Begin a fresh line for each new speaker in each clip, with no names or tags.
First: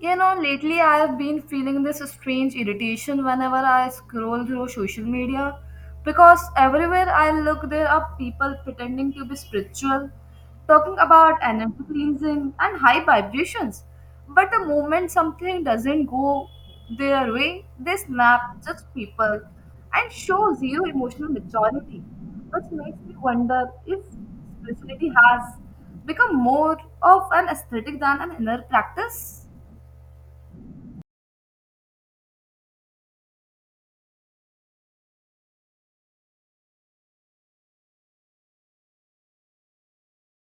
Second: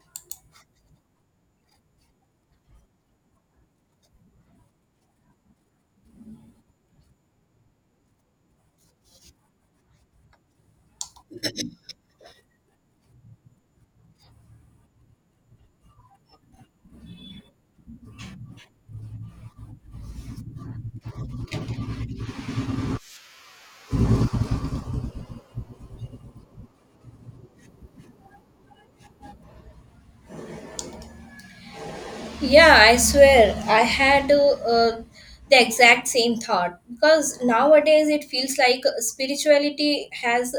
You know, lately I have been feeling this strange irritation whenever I scroll through social media because everywhere I look, there are people pretending to be spiritual, talking about energy cleansing and high vibrations. But the moment something doesn't go their way, they snap, judge people, and show zero emotional maturity, which makes me wonder if spirituality has become more of an aesthetic than an inner practice.
Yeah, I swear I had the exact same thought because nowadays it feels like spirituality has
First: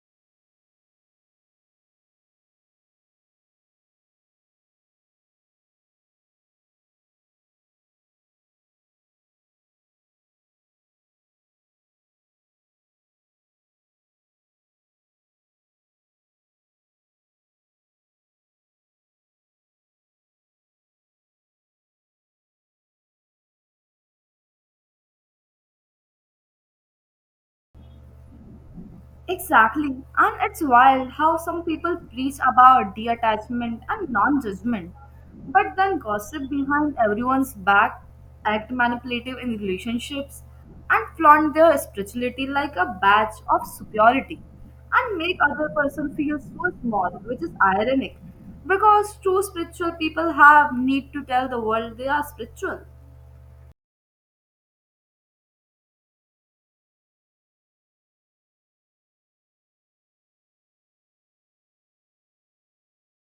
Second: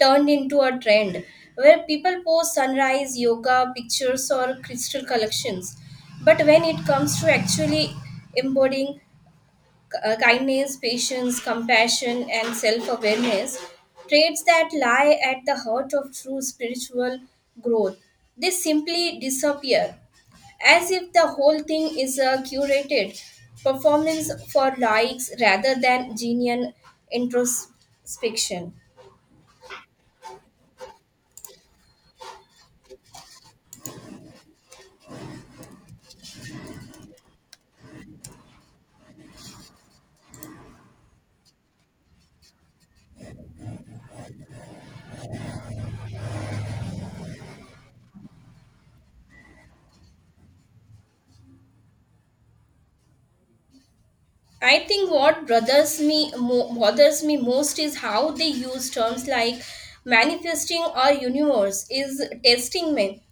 turned into a trend where people post sunrise yoga pictures or crystal collections. But when it comes to actually embodying kindness, patience, compassion, and self awareness, traits that lie at the heart of true spiritual growth, they simply disappear as if the whole thing is a curated performance for likes rather than genuine introspection.
Exactly. And it's wild how some people preach about detachment and non judgment, but then gossip behind everyone's back, act manipulative in relationships, and flaunt their spirituality like a badge of superiority and make other person feel so small, which is ironic because true spiritual people have need to tell the world they are spiritual.
I think what bothers me most is how they use terms like manifesting or universe is testing me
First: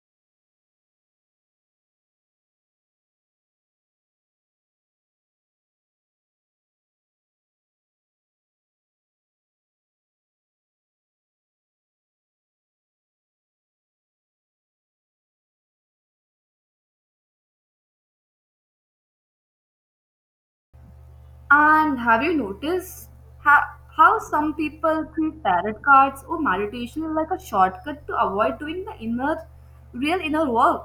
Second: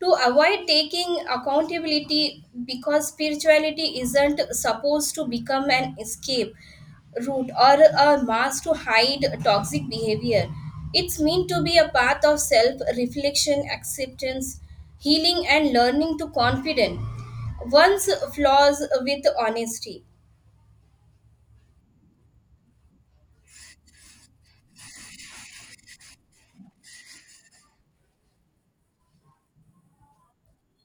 to avoid taking accountability because spirituality isn't supposed to become an escape route or a mask to hide toxic behavior. It's meant to be a path of self reflection, acceptance, healing, and learning to confident one's flaws with honesty.
And have you noticed how some people treat tarot cards or meditation like a shortcut to avoid doing the inner, real inner work,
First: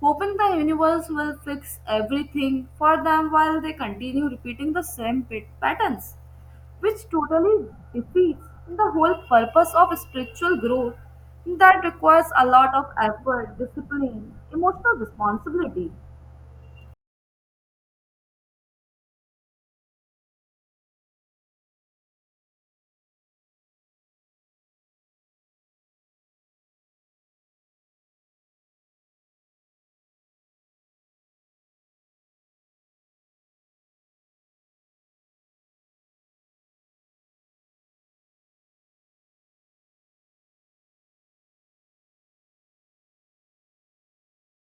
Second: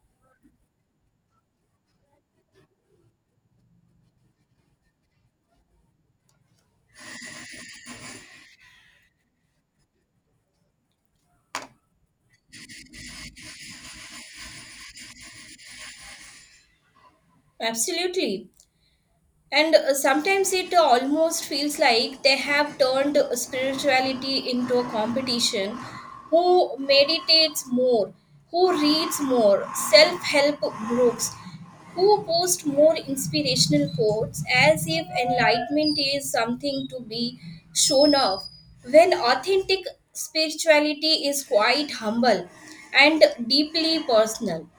hoping the universe will fix everything for them while they continue repeating the same patterns, which totally defeats the whole purpose of spiritual growth that requires a lot of effort, discipline, emotional responsibility.
Absolutely. And sometimes it almost feels like they have turned spirituality into a competition. Who meditates more? Who reads more? Self help groups? Who post more inspirational quotes as if enlightenment is something to be shown off? When authentic spirituality is quite humble and deeply personal.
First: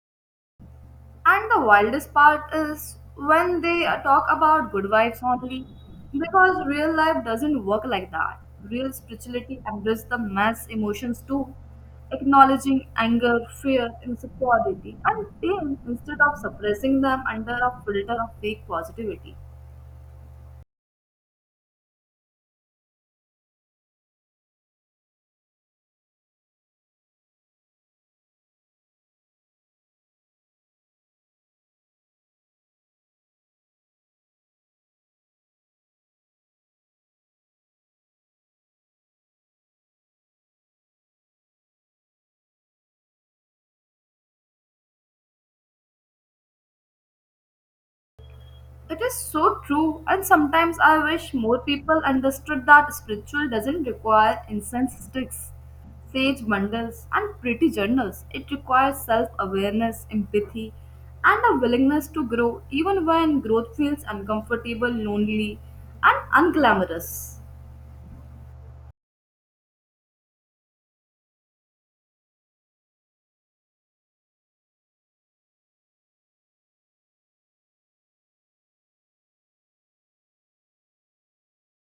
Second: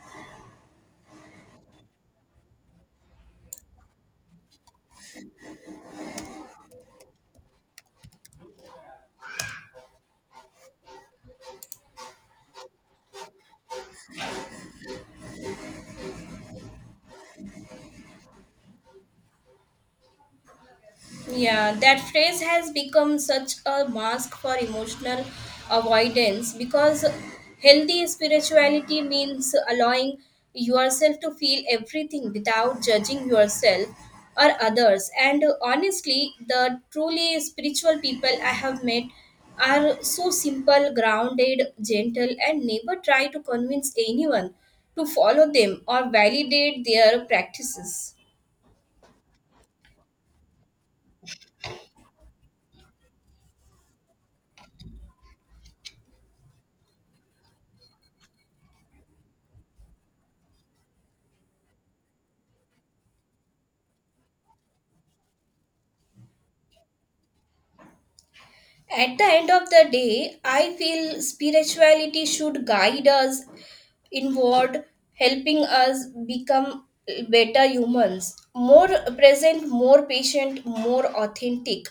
And the wildest part is when they talk about good vibes only, because real life doesn't work like that. Real spirituality embraces the mass emotions too, acknowledging anger, fear, insecurity, and pain instead of suppressing them under a filter of fake positivity.
Yeah, that phrase has become such a mask for emotional avoidance because healthy spirituality means allowing yourself to feel everything without judging yourself or others. And honestly, the truly spiritual people I have met are so simple, grounded, gentle, and never try to convince anyone to follow them or validate their practices.
It is so true, and sometimes I wish more people understood that spiritual doesn't require incense sticks, sage bundles, and pretty journals. It requires self awareness, empathy, and a willingness to grow, even when growth feels uncomfortable, lonely, and unglamorous.
At the end of the day, I feel spirituality should guide us inward, helping us become better humans, more present, more patient, more authentic,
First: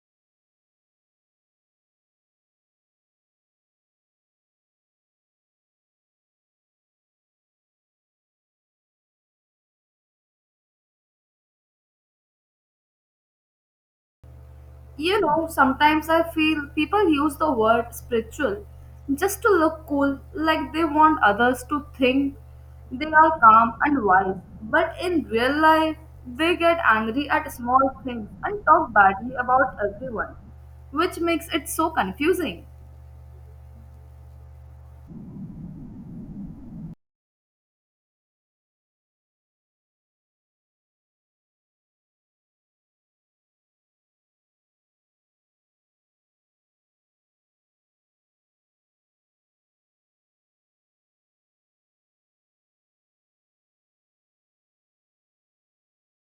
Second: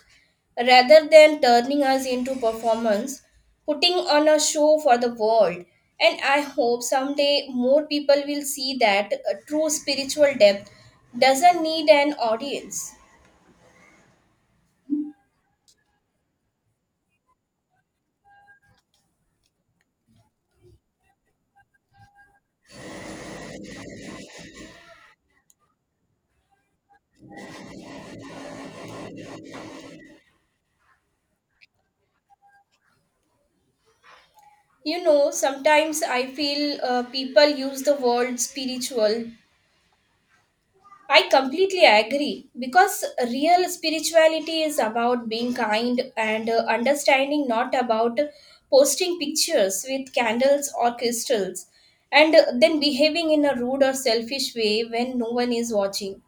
rather than turning us into performance, putting on a show for the world. And I hope someday more people will see that true spiritual depth doesn't need an audience.
You know, sometimes I feel people use the word spiritual just to look cool, like they want others to think they are calm and wise. But in real life, they get angry at small things and talk badly about everyone, which makes it so confusing.
You know, sometimes I feel people use the word spiritual. I completely agree because real spirituality is about being kind and understanding, not about posting pictures with candles or crystals and then behaving in a rude or selfish way when no one is watching.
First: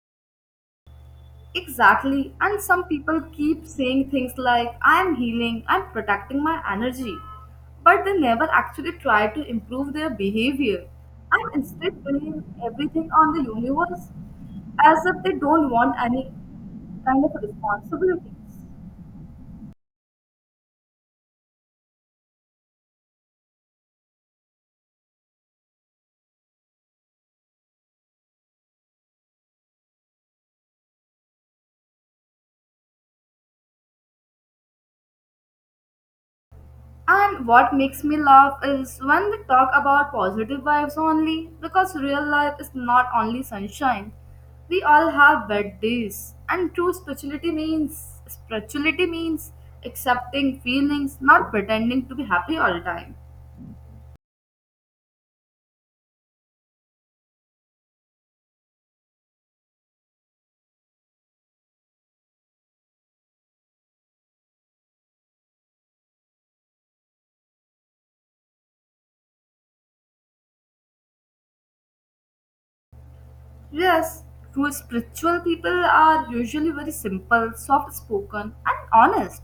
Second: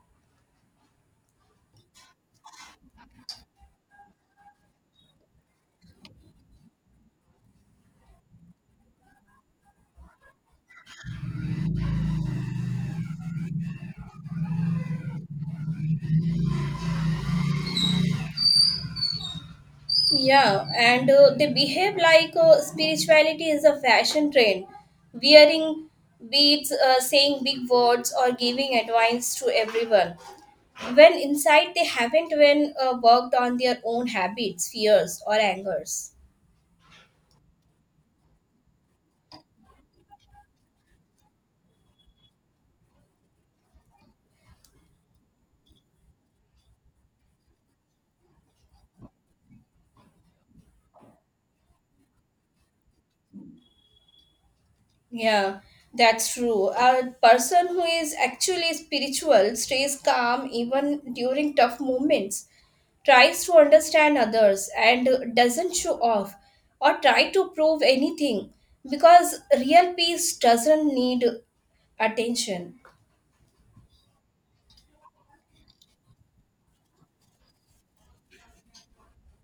Exactly. And some people keep saying things like, I am healing, I'm protecting my energy. But they never actually try to improve their behavior and instead blame everything on the universe as if they don't want any kind of responsibilities.
Yeah, and they behave like spirituality is a fashion trend, wearing beads, saying big words, or giving advice to everyone. When inside, they haven't even worked on their own habits, fears, or angers.
And what makes me laugh is when we talk about positive vibes only, because real life is not only sunshine. We all have bad days, and true spirituality means spirituality means accepting feelings, not pretending to be happy all the time.
Yeah, that's true. A person who is actually spiritual stays calm even during tough moments, tries to understand others, and doesn't show off or try to prove anything because real peace doesn't need attention.
Yes, true spiritual people are usually very simple, soft spoken, and honest.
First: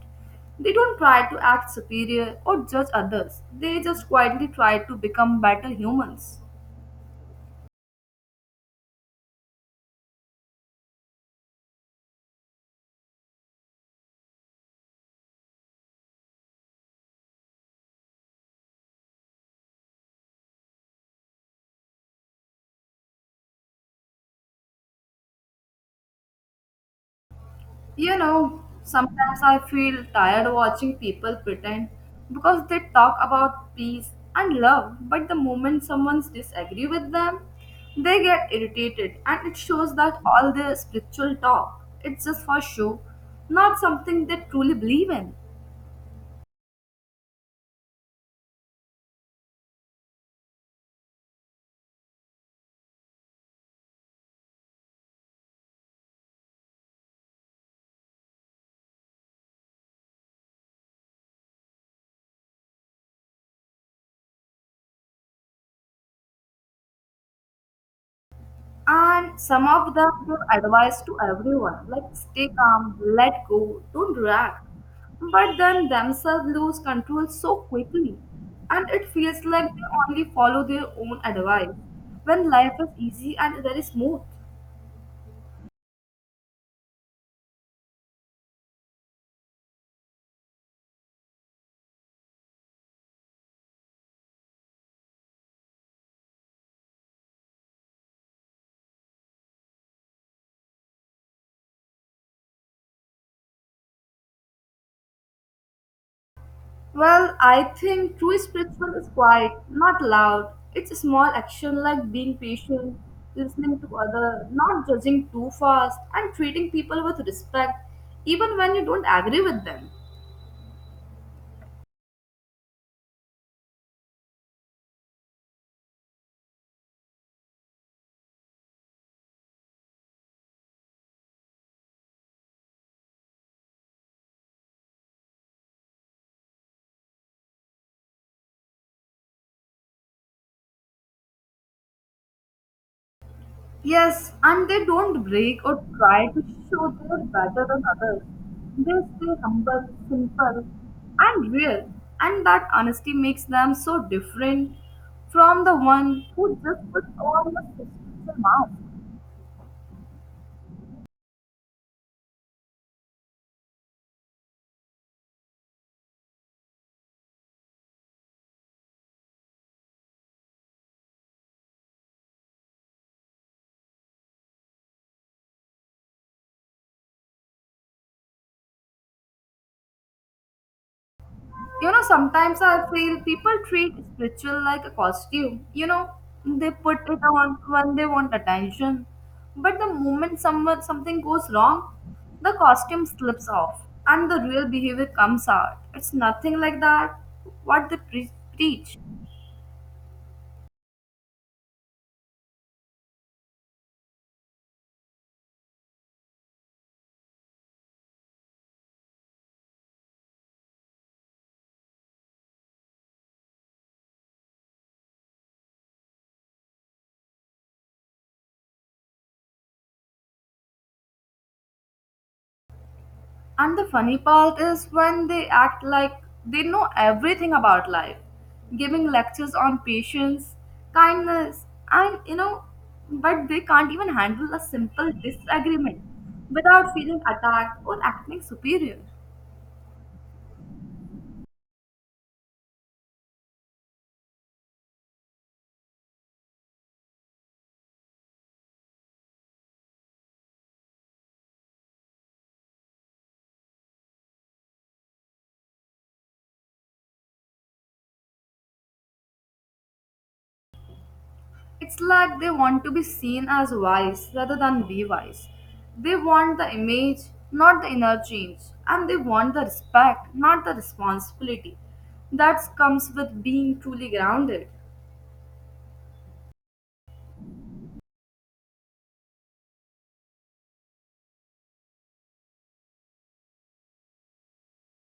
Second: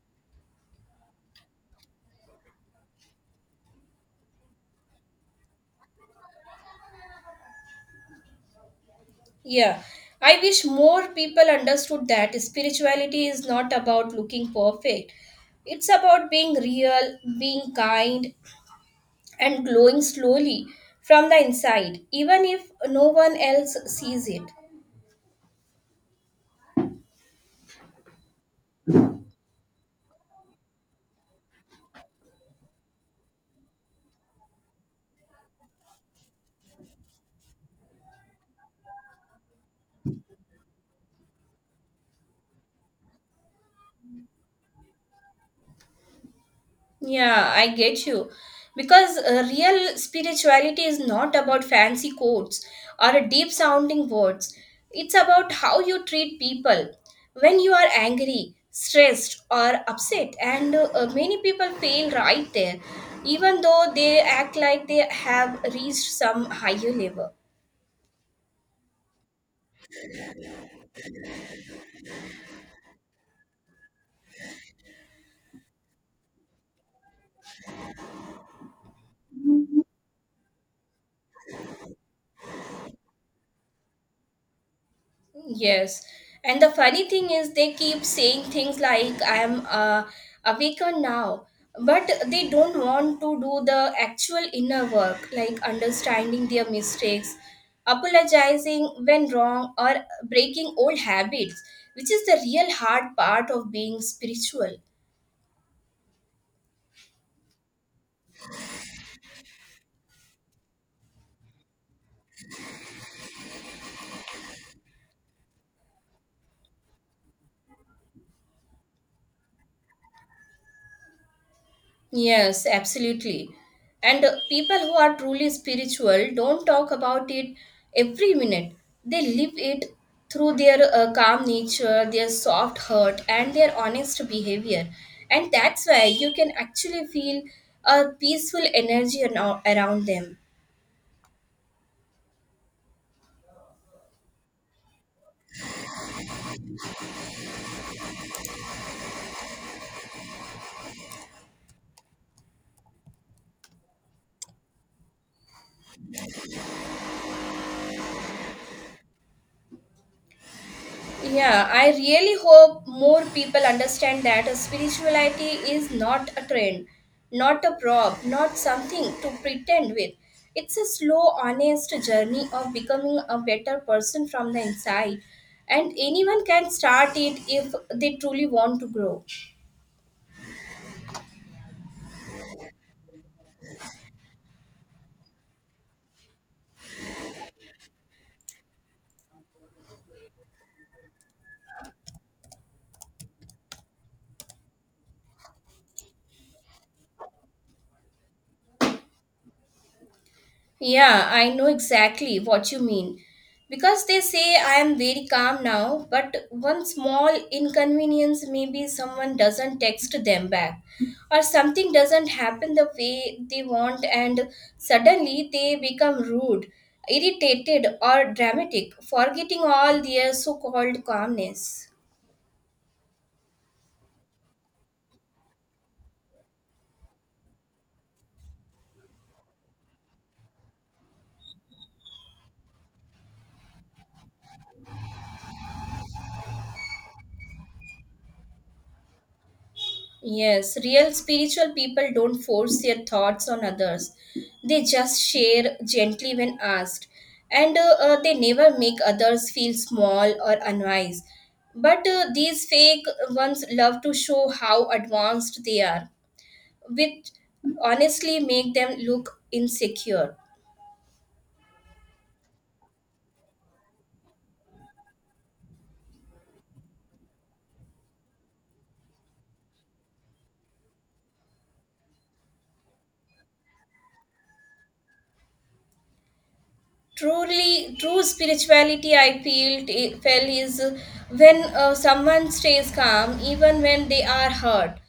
They don't try to act superior or judge others. They just quietly try to become better humans.
Yeah, I wish more people understood that spirituality is not about looking perfect, it's about being real, being kind, and glowing slowly from the inside, even if no one else sees it.
You know, sometimes I feel tired watching people pretend because they talk about peace and love, but the moment someone disagree with them, they get irritated and it shows that all their spiritual talk it's just for show, not something they truly believe in.
Yeah, I get you. Because real spirituality is not about fancy quotes or deep sounding words, it's about how you treat people when you are angry, stressed, or upset. And many people fail right there, even though they act like they have reached some higher level.
And some of them give advice to everyone, like stay calm, let go, don't react. But then themselves lose control so quickly, and it feels like they only follow their own advice when life is easy and very smooth.
Yes. And the funny thing is, they keep saying things like, I am awaker now. But they don't want to do the actual inner work, like understanding their mistakes, apologizing when wrong, or breaking old habits, which is the real hard part of being spiritual.
Well, I think true spiritual is quiet, not loud. It's a small action like being patient, listening to other, not judging too fast, and treating people with respect, even when you don't agree with them.
Yes, absolutely. And people who are truly spiritual don't talk about it every minute. They live it through their calm nature, their soft heart, and their honest behavior. And that's why you can actually feel a peaceful energy around them.
Yes, and they don't break or try to show they're better than others. They stay humble, simple, and real, and that honesty makes them so different from the one who just puts on the superficial mask.
Yeah, I really hope more people understand that a spirituality is not a trend, not a prop, not something to pretend with. It's a slow, honest journey of becoming a better person from the inside, and anyone can start it if they truly want to grow.
You know, sometimes I feel people treat spiritual like a costume. You know, they put it on when they want attention. But the moment someone something goes wrong, the costume slips off and the real behavior comes out. It's nothing like that what they preach.
Yeah, I know exactly what you mean. Because they say I am very calm now, but one small inconvenience maybe someone doesn't text them back, or something doesn't happen the way they want, and suddenly they become rude, irritated, or dramatic, forgetting all their so called calmness.
And the funny part is when they act like they know everything about life, giving lectures on patience, kindness, and you know, but they can't even handle a simple disagreement without feeling attacked or acting superior.
Yes, real spiritual people don't force their thoughts on others. They just share gently when asked. And they never make others feel small or unwise. But these fake ones love to show how advanced they are, which honestly make them look insecure.
It's like they want to be seen as wise rather than be wise. They want the image, not the inner change, and they want the respect, not the responsibility that comes with being truly grounded.
Truly, true spirituality, I feel, felt is when someone stays calm even when they are hurt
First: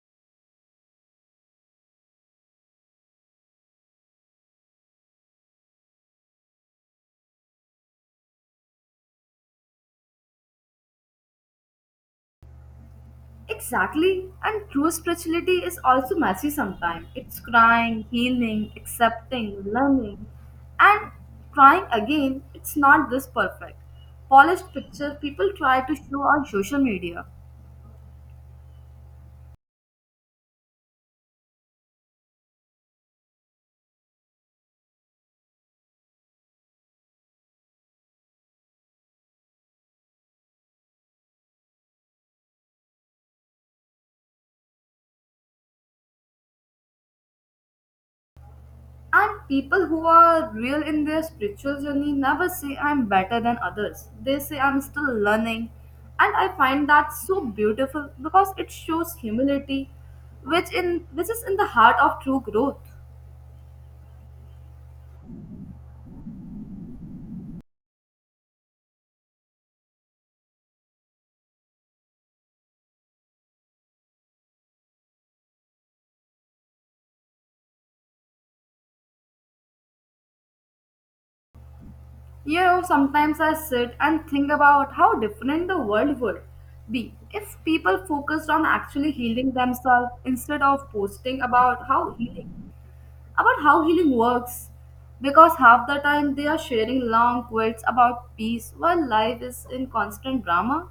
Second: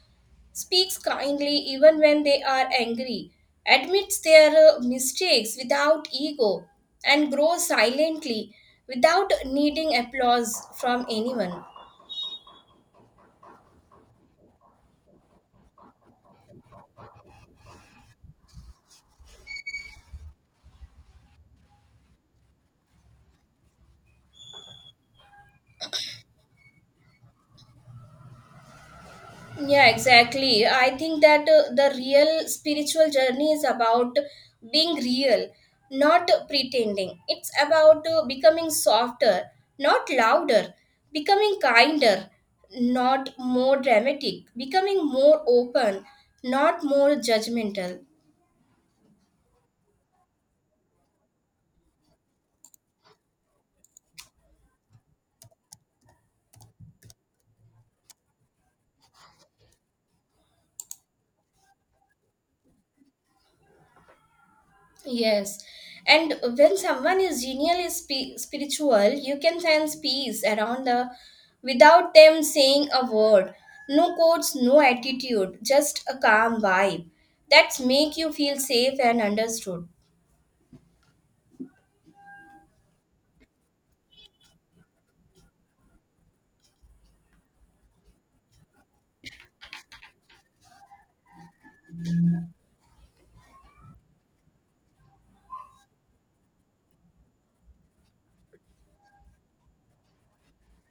speaks kindly even when they are angry, admits their mistakes without ego, and grows silently without needing applause from anyone.
Exactly. And true spirituality is also messy sometimes. It's crying, healing, accepting, learning, and trying again. It's not this perfect. Polished picture people try to show on social media.
Yeah, exactly. I think that the real spiritual journey is about being real, not pretending. It's about becoming softer, not louder, becoming kinder, not more dramatic, becoming more open, not more judgmental.
And people who are real in their spiritual journey never say I'm better than others. They say I'm still learning. And I find that so beautiful because it shows humility, which is in the heart of true growth.
Yes. And when someone is genially spiritual, you can sense peace around the without them saying a word. No quotes, no attitude, just a calm vibe. That's make you feel safe and understood.
You know, sometimes I sit and think about how different the world would be if people focused on actually healing themselves instead of posting about how healing works. Because half the time they are sharing long quotes about peace while life is in constant drama.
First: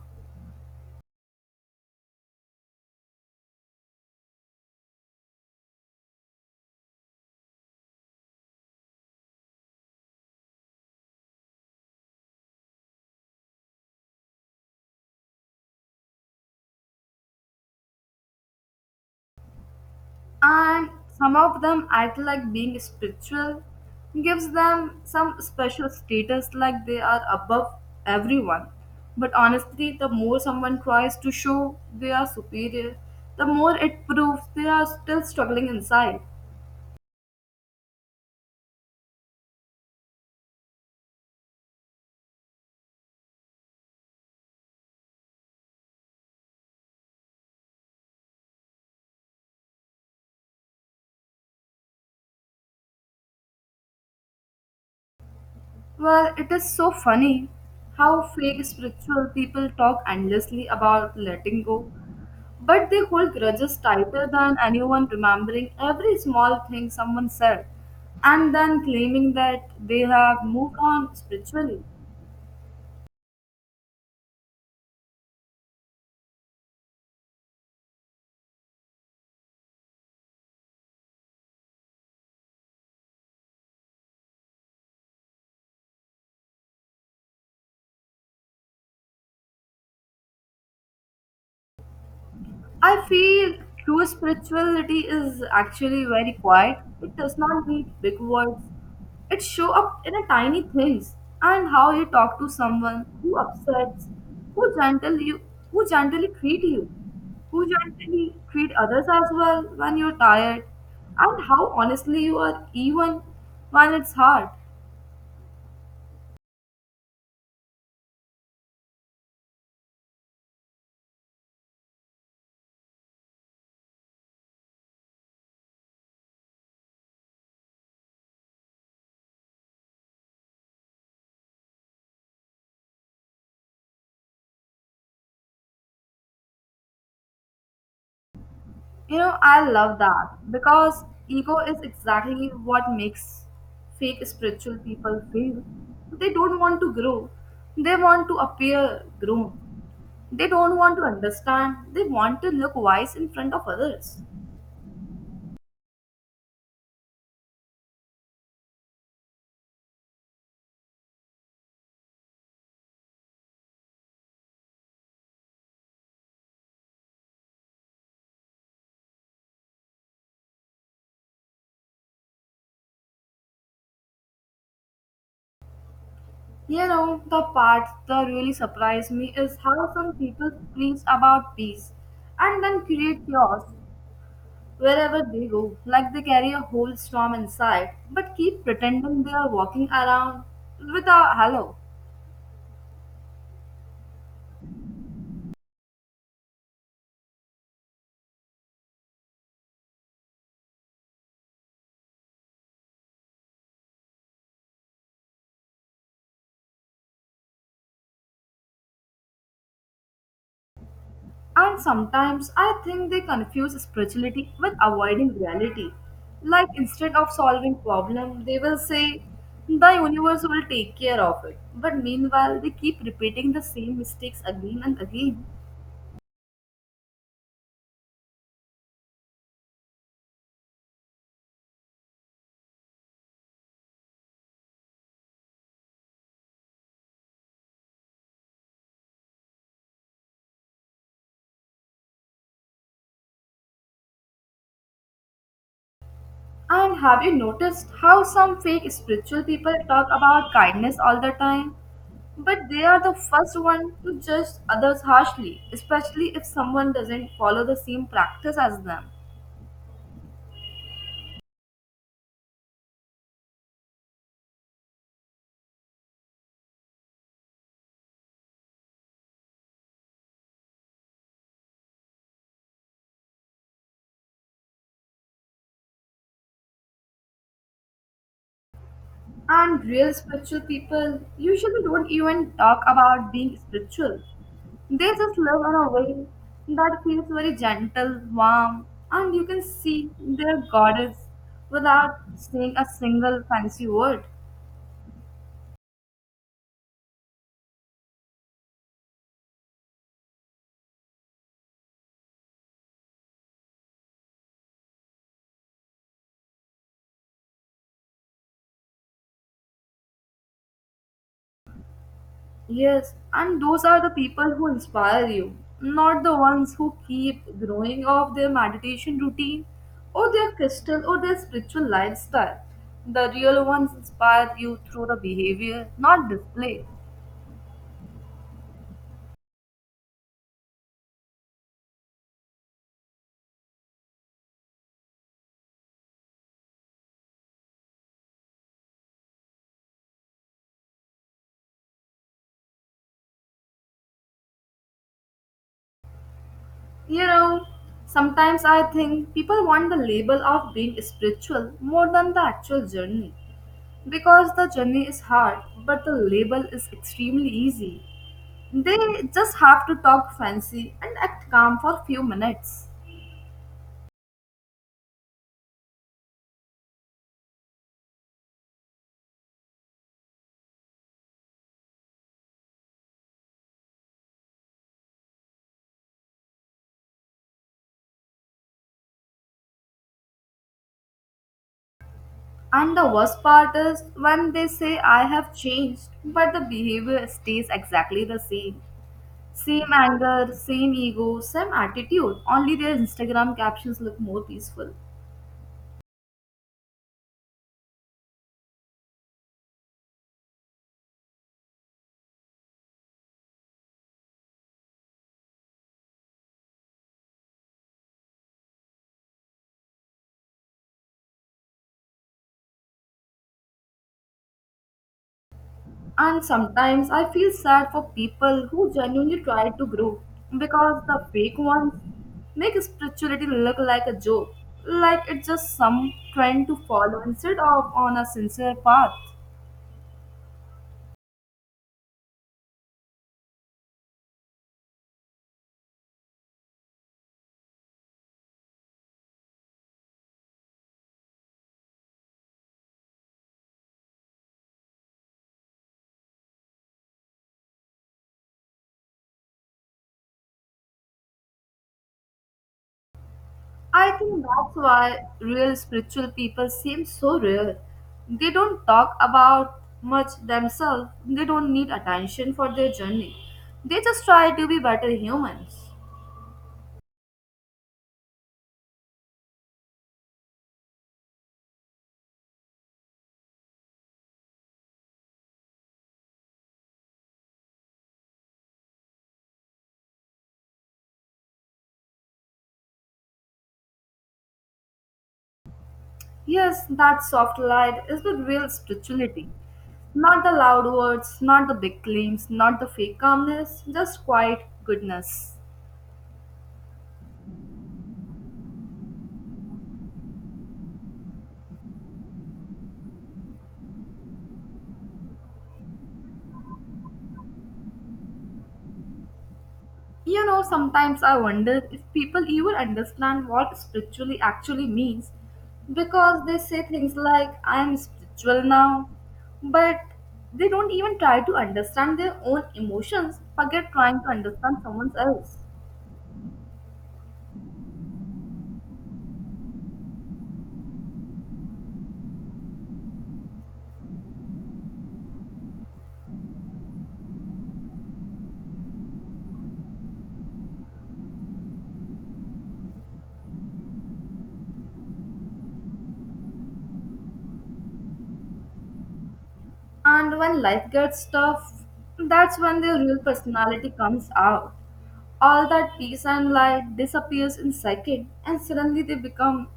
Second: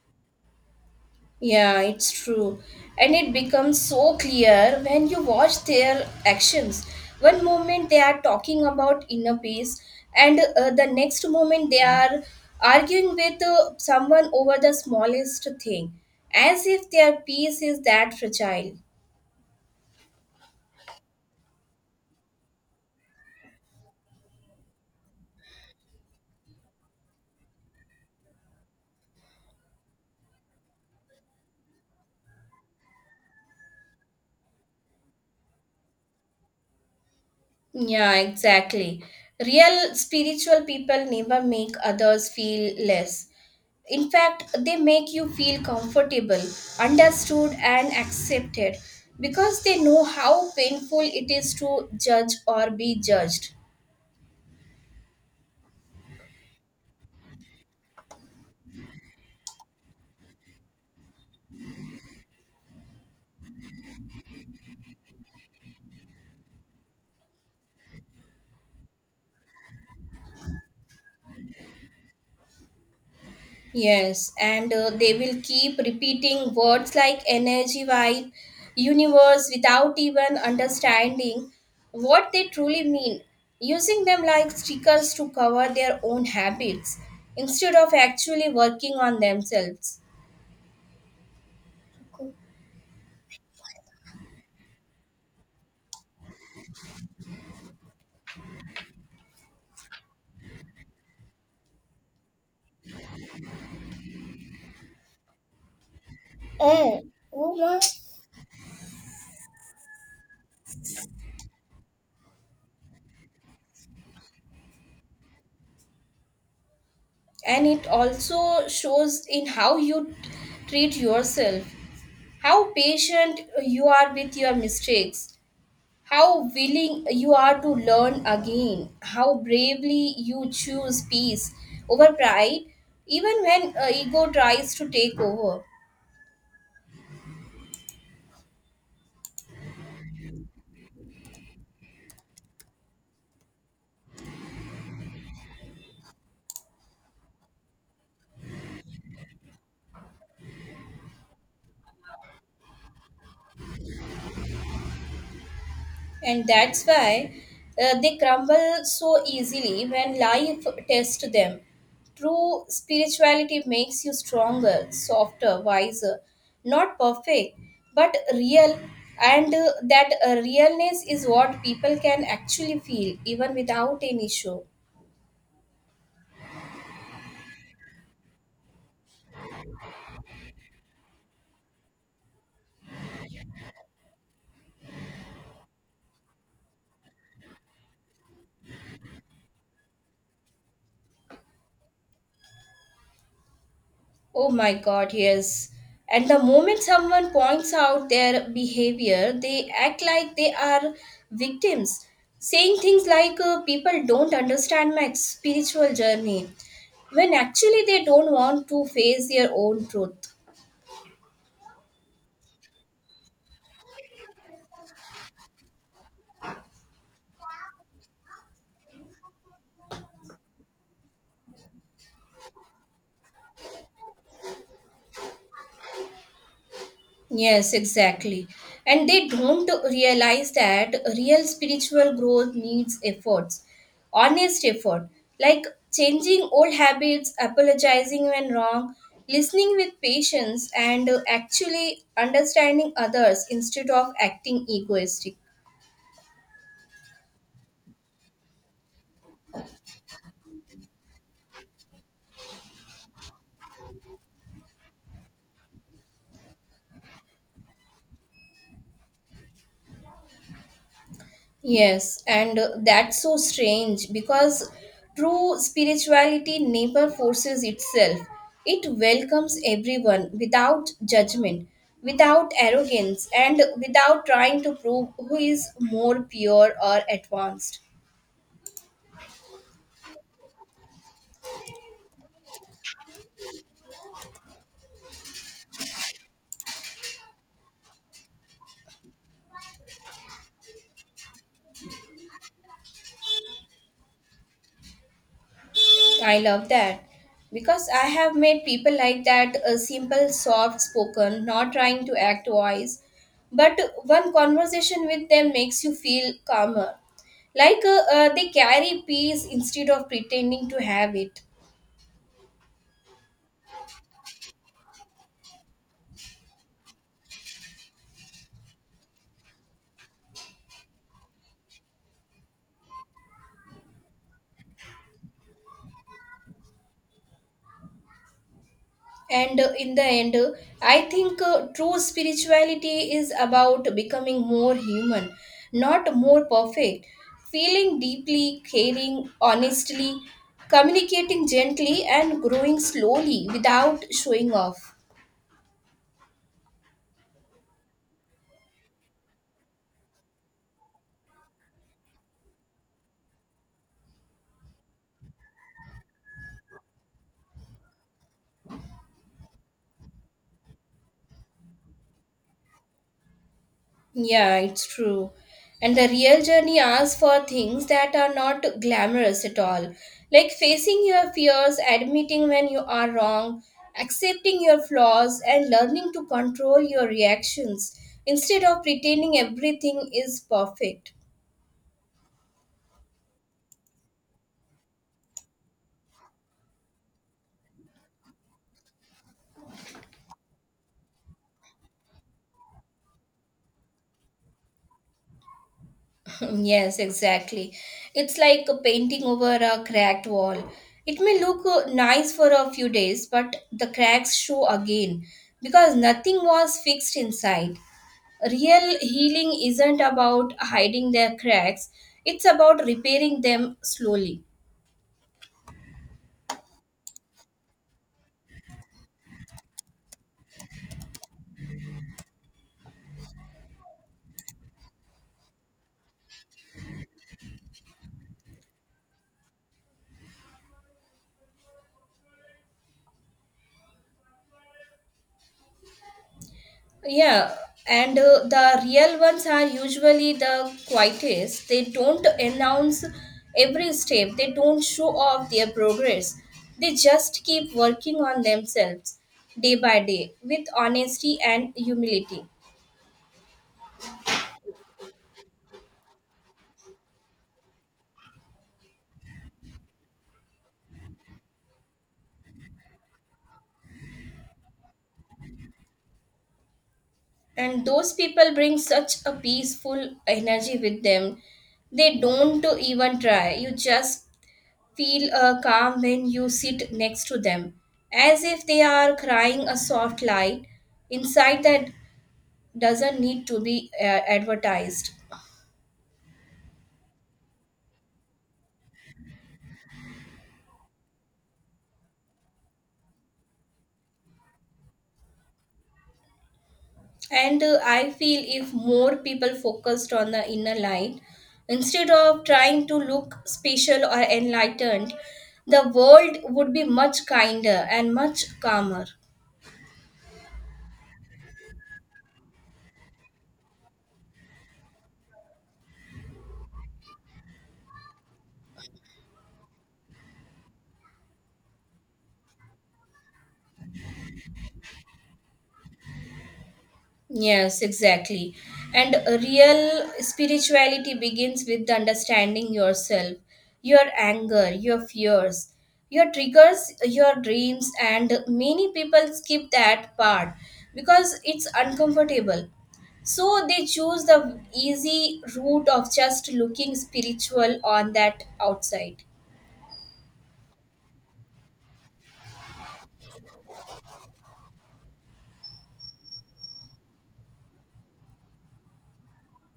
Yeah, it's true. And it becomes so clear when you watch their actions. One moment they are talking about inner peace, and the next moment they are arguing with someone over the smallest thing, as if their peace is that fragile.
And some of them act like being spiritual gives them some special status like they are above everyone, but honestly the more someone tries to show they are superior, the more it proves they are still struggling inside.
Yeah, exactly. Real spiritual people never make others feel less. In fact, they make you feel comfortable, understood, and accepted because they know how painful it is to judge or be judged.
Well, it is so funny how fake spiritual people talk endlessly about letting go, but they hold grudges tighter than anyone remembering every small thing someone said and then claiming that they have moved on spiritually.
Yes, and they will keep repeating words like energy vibe, universe without even understanding what they truly mean, using them like stickers to cover their own habits instead of actually working on themselves.
I feel true spirituality is actually very quiet. It does not need big words. It show up in a tiny things and how you talk to someone who upsets, who gentle you, who gently treat you,
Eh,
who
woman.
gently treat others as well when you're tired, and how honestly you are even when it's hard.
And it also shows in how you treat yourself, how patient you are with your mistakes, How willing you are to learn again, how bravely you choose peace over pride, even when ego tries to take over.
You know, I love that because ego is exactly what makes fake spiritual people feel. They don't want to grow, they want to appear grown. They don't want to understand, they want to look wise in front of others.
And that's why they crumble so easily when life tests them. True spirituality makes you stronger, softer, wiser, not perfect, but real. And that realness is what people can actually feel, even without any show.
You know, the part that really surprised me is how some people preach about peace and then create chaos wherever they go, like they carry a whole storm inside but keep pretending they are walking around with a halo.
Oh my God, yes. And the moment someone points out their behavior, they act like they are victims, saying things like, people don't understand my spiritual journey, when actually they don't want to face their own truth.
And sometimes I think they confuse spirituality with avoiding reality. Like instead of solving problem, they will say the universe will take care of it. But meanwhile, they keep repeating the same mistakes again and again.
Yes, exactly. And they don't realize that real spiritual growth needs efforts, honest effort, like changing old habits, apologizing when wrong, listening with patience, and actually understanding others instead of acting egoistic.
And have you noticed how some fake spiritual people talk about kindness all the time? But they are the first one to judge others harshly, especially if someone doesn't follow the same practice as them.
Yes, and that's so strange because true spirituality never forces itself. It welcomes everyone without judgment, without arrogance, and without trying to prove who is more pure or advanced.
And real spiritual people usually don't even talk about being spiritual. They just live in a way that feels very gentle, warm, and you can see their goddess without saying a single fancy word.
I love that because I have met people like that simple, soft spoken, not trying to act wise, but one conversation with them makes you feel calmer. Like they carry peace instead of pretending to have it.
Yes, and those are the people who inspire you, not the ones who keep growing off their meditation routine or their crystal or their spiritual lifestyle. The real ones inspire you through the behavior, not display.
And in the end, I think true spirituality is about becoming more human, not more perfect. Feeling deeply, caring honestly, communicating gently, and growing slowly without showing off.
You know, sometimes I think people want the label of being spiritual more than the actual journey. Because the journey is hard, but the label is extremely easy. They just have to talk fancy and act calm for few minutes.
Yeah, it's true. And the real journey asks for things that are not glamorous at all, like facing your fears, admitting when you are wrong, accepting your flaws, and learning to control your reactions instead of pretending everything is perfect.
And the worst part is when they say I have changed, but the behavior stays exactly the same. Same anger, same ego, same attitude, only their Instagram captions look more peaceful.
Yes, exactly. It's like a painting over a cracked wall. It may look nice for a few days, but the cracks show again because nothing was fixed inside. Real healing isn't about hiding their cracks, it's about repairing them slowly.
And sometimes I feel sad for people who genuinely try to grow because the fake ones make spirituality look like a joke, like it's just some trend to follow instead of on a sincere path.
Yeah, and the real ones are usually the quietest. They don't announce every step, they don't show off their progress. They just keep working on themselves day by day with honesty and humility.
I think that's why real spiritual people seem so rare. They don't talk about much themselves, they don't need attention for their journey. They just try to be better humans.
And those people bring such a peaceful energy with them. They don't even try, you just feel calm when you sit next to them, as if they are crying a soft light inside that doesn't need to be advertised.
Yes, that soft light is the real spirituality. Not the loud words, not the big claims, not the fake calmness, just quiet goodness.
And I feel if more people focused on the inner light instead of trying to look special or enlightened, the world would be much kinder and much calmer.
You know, sometimes I wonder if people even understand what spiritually actually means because they say things like, I am spiritual now, but they don't even try to understand their own emotions, forget trying to understand someone else.
Yes, exactly. And a real spirituality begins with understanding yourself, your anger, your fears, your triggers, your dreams, and many people skip that part because it's uncomfortable. So they choose the easy route of just looking spiritual on that outside.
And when life gets tough, that's when their real personality comes out. All that peace and light disappears in second, and suddenly they become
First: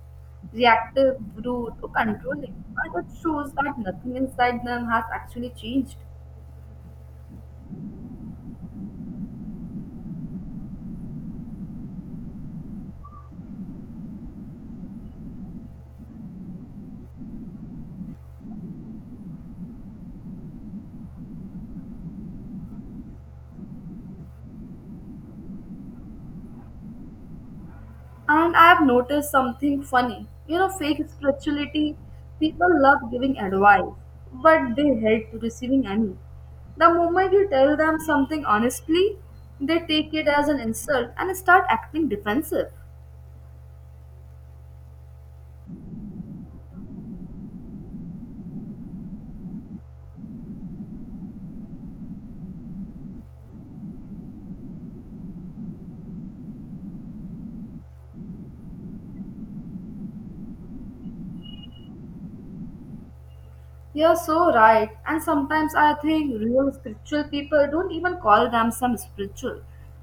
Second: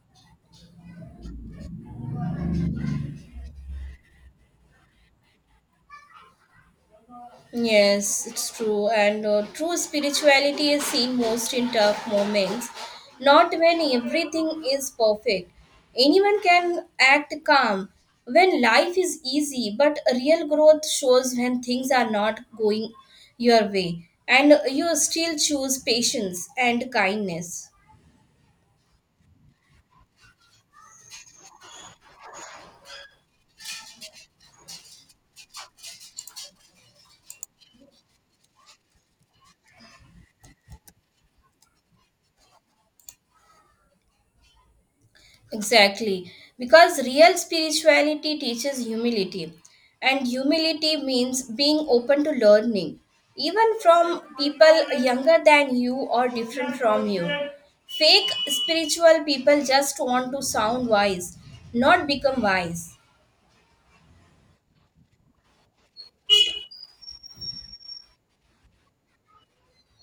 reactive, rude, or controlling. And it shows that nothing inside them has actually changed.
Yes, it's true. And true spirituality is seen most in tough moments, not when everything is perfect. Anyone can act calm when life is easy, but real growth shows when things are not going your way and you still choose patience and kindness.
And I've noticed something funny. You know, fake spirituality, people love giving advice, but they hate receiving any. The moment you tell them something honestly, they take it as an insult and start acting defensive.
Exactly, because real spirituality teaches humility, and humility means being open to learning, even from people younger than you or different from you. Fake spiritual people just want to sound wise, not become wise.
You're so right, and sometimes I think real spiritual people don't even call themselves spiritual.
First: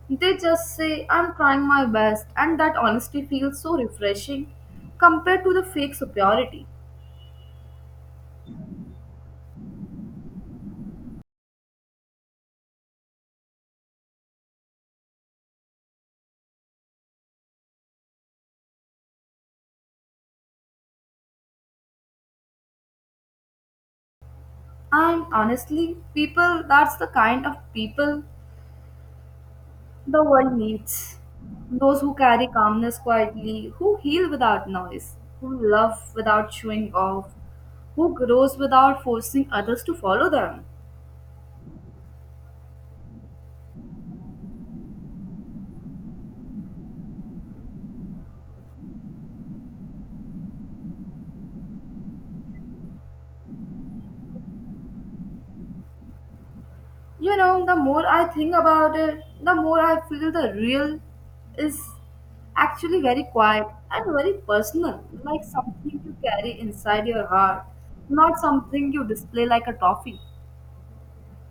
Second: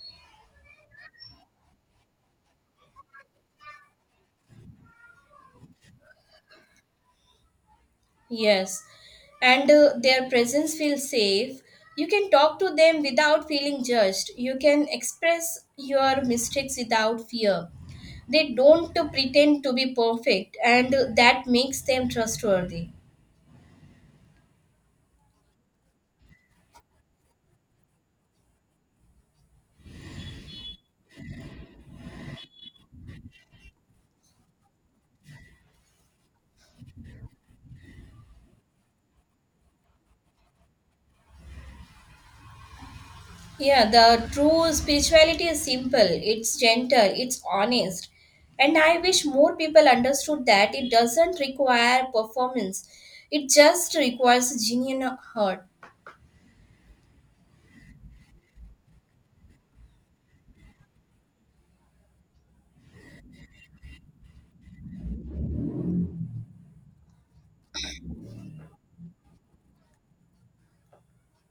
They just say, I'm trying my best, and that honesty feels so refreshing compared to the fake superiority.
Yes, and their presence feels safe. You can talk to them without feeling judged. You can express your mistakes without fear. They don't pretend to be perfect, and that makes them trustworthy.
And honestly, people, that's the kind of people the world needs. Those who carry calmness quietly, who heal without noise, who love without showing off, who grows without forcing others to follow them.
Yeah, the true spirituality is simple, it's gentle, it's honest. And I wish more people understood that it doesn't require performance, it just requires a genuine heart.
You know, the more I think about it, the more I feel the real is actually very quiet and very personal, like something you carry inside your heart, not something you display like a trophy.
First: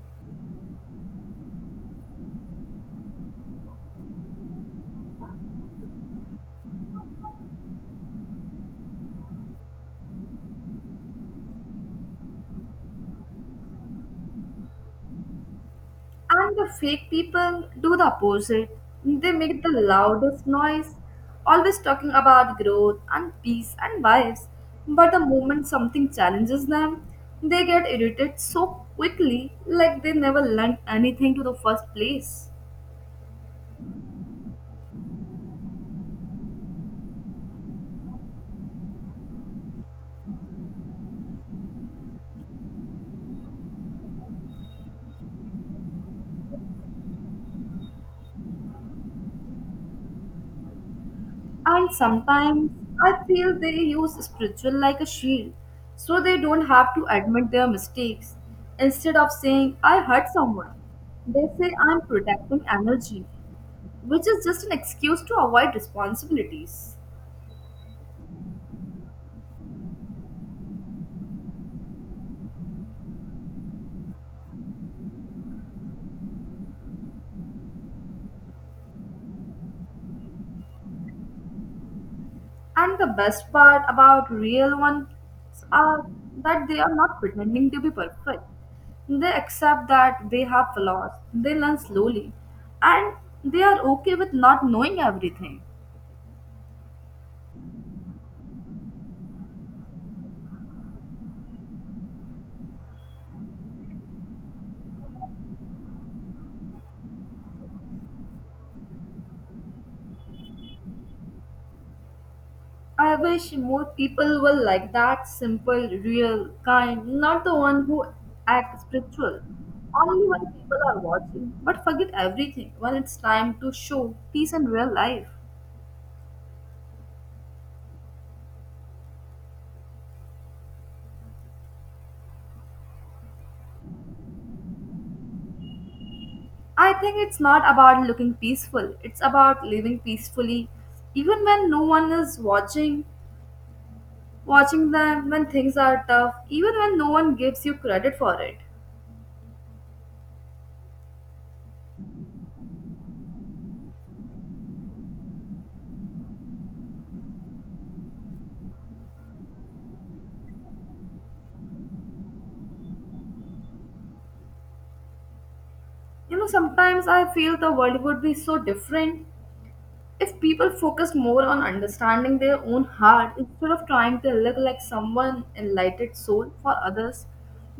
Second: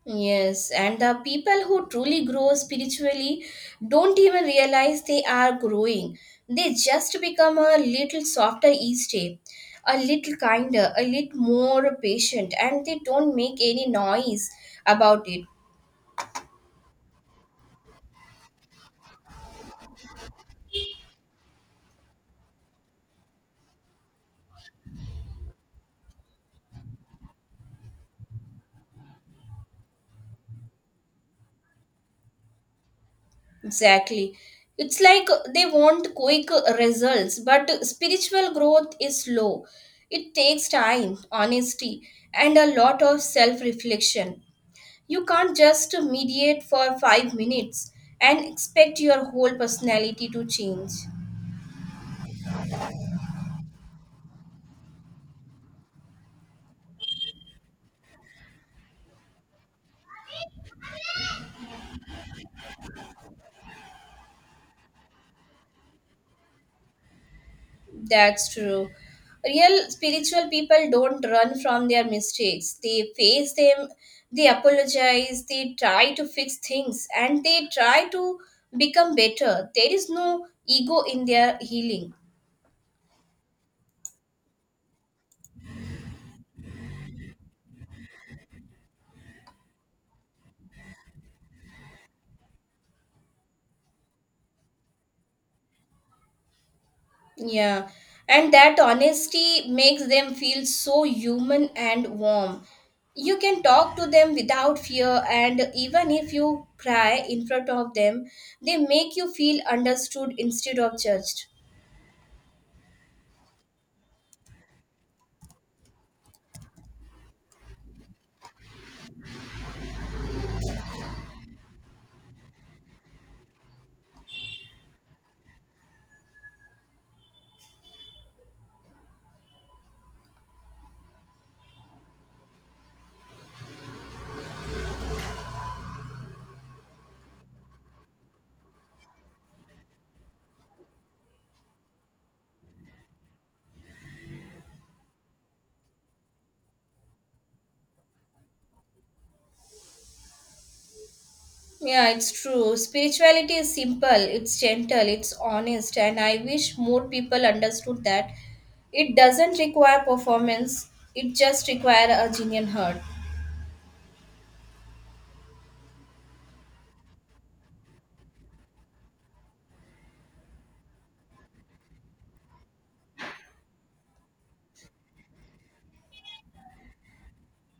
Yes, and the people who truly grow spiritually don't even realize they are growing. They just become a little softer each day, a little kinder, a little more patient, and they don't make any noise about it.
And the fake people do the opposite. They make the loudest noise, always talking about growth and peace and wives. But the moment something challenges them, they get irritated so quickly, like they never learned anything to the first place.
Exactly. It's like they want quick results, but spiritual growth is slow. It takes time, honesty, and a lot of self reflection. You can't just mediate for 5 minutes and expect your whole personality to change.
And sometimes I feel they use spiritual like a shield, so they don't have to admit their mistakes. Instead of saying, I hurt someone, they say, I'm protecting energy, which is just an excuse to avoid responsibilities.
That's true. Real spiritual people don't run from their mistakes. They face them, they apologize, they try to fix things, and they try to become better. There is no ego in their healing.
And the best part about real ones are that they are not pretending to be perfect. They accept that they have flaws, they learn slowly, and they are okay with not knowing everything.
Yeah, and that honesty makes them feel so human and warm. You can talk to them without fear, and even if you cry in front of them, they make you feel understood instead of judged.
I wish more people were like that simple, real, kind, not the one who act spiritual. Only when people are watching, but forget everything when it's time to show peace in real life. I think it's not about looking peaceful, it's about living peacefully, even when no one is watching them, when things are tough, even when no one gives you credit for it.
Yeah, it's true. Spirituality is simple, it's gentle, it's honest, and I wish more people understood that it doesn't require performance, it just requires a genuine heart.
You know, sometimes I feel the world would be so different if people focused more on understanding their own heart instead of trying to look like someone enlightened soul for others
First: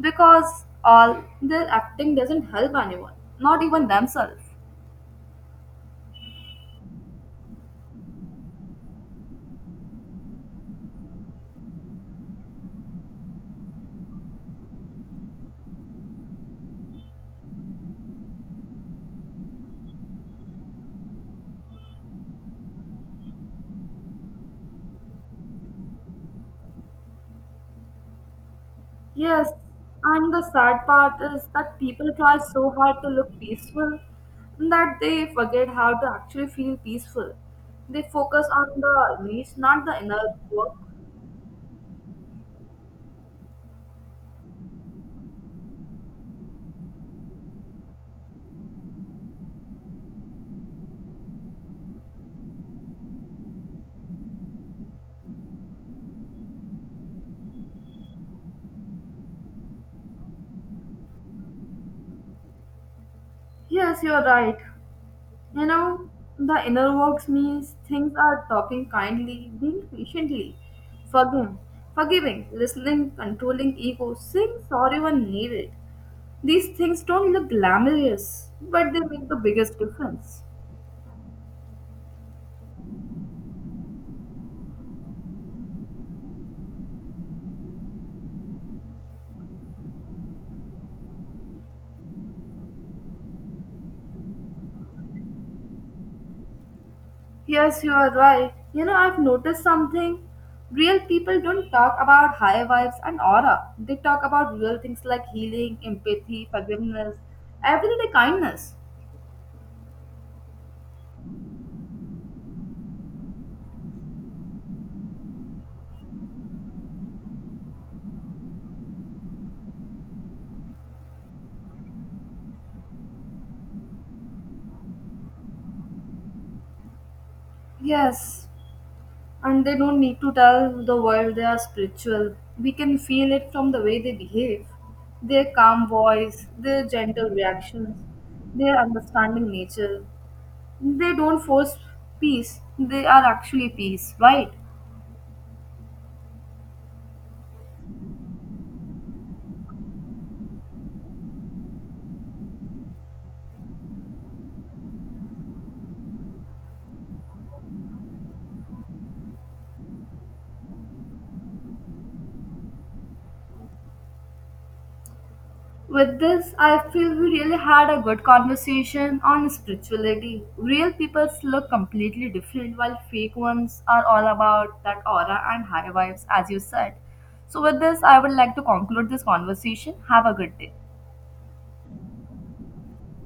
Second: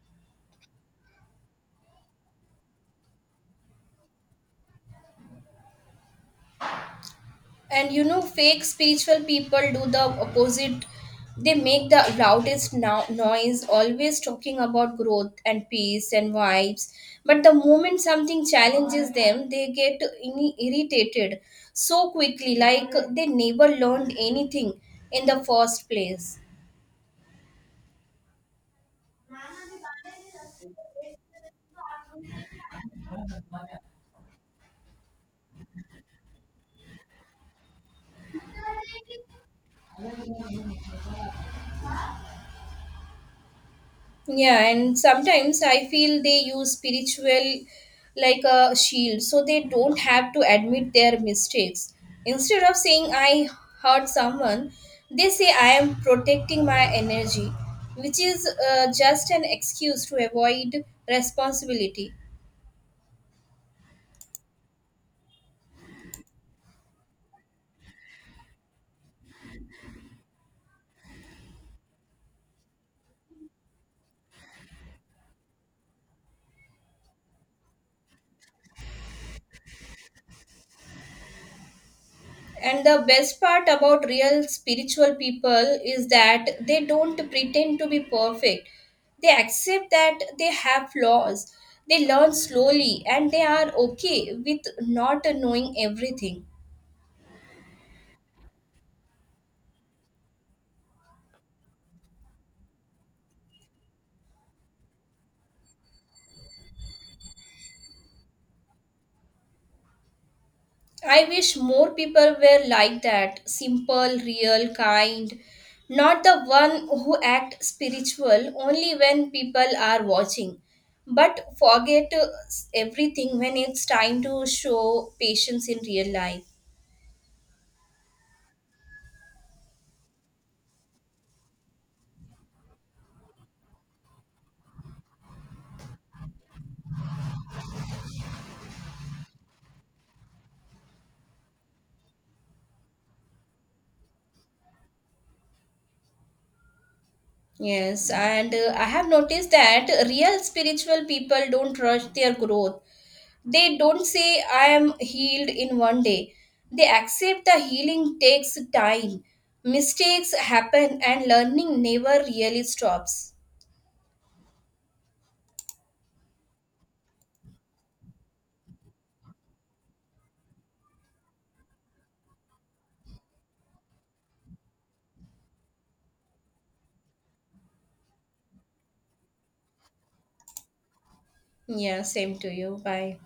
because all their acting doesn't help anyone, not even themselves.
And you know, fake spiritual people do the opposite. They make the loudest noise, always talking about growth and peace and vibes. But the moment something challenges them they get irritated so quickly, like they never learned anything in the first place.
Yes, and the sad part is that people try so hard to look peaceful that they forget how to actually feel peaceful. They focus on the needs, not the inner work.
Yeah, and sometimes I feel they use spiritual like a shield so they don't have to admit their mistakes. Instead of saying I hurt someone, they say I am protecting my energy, which is just an excuse to avoid responsibility.
Yes, you're right. You know, the inner works means things are talking kindly, being patiently, forgiving, forgiving, listening, controlling ego, saying sorry when needed. These things don't look glamorous, but they make the biggest difference.
And the best part about real spiritual people is that they don't pretend to be perfect. They accept that they have flaws. They learn slowly and they are okay with not knowing everything.
Yes, you are right. You know, I've noticed something. Real people don't talk about high vibes and aura. They talk about real things like healing, empathy, forgiveness, everyday kindness.
I wish more people were like that simple, real, kind. Not the one who act spiritual only when people are watching, but forget everything when it's time to show patience in real life.
Yes, and they don't need to tell the world they are spiritual. We can feel it from the way they behave, their calm voice, their gentle reactions, their understanding nature. They don't force peace, they are actually peace, right?
Yes, and I have noticed that real spiritual people don't rush their growth. They don't say, I am healed in one day. They accept the healing takes time. Mistakes happen, and learning never really stops.
With this, I feel we really had a good conversation on spirituality. Real people look completely different, while fake ones are all about that aura and high vibes, as you said. So, with this, I would like to conclude this conversation. Have a good day.
Yeah, same to you. Bye.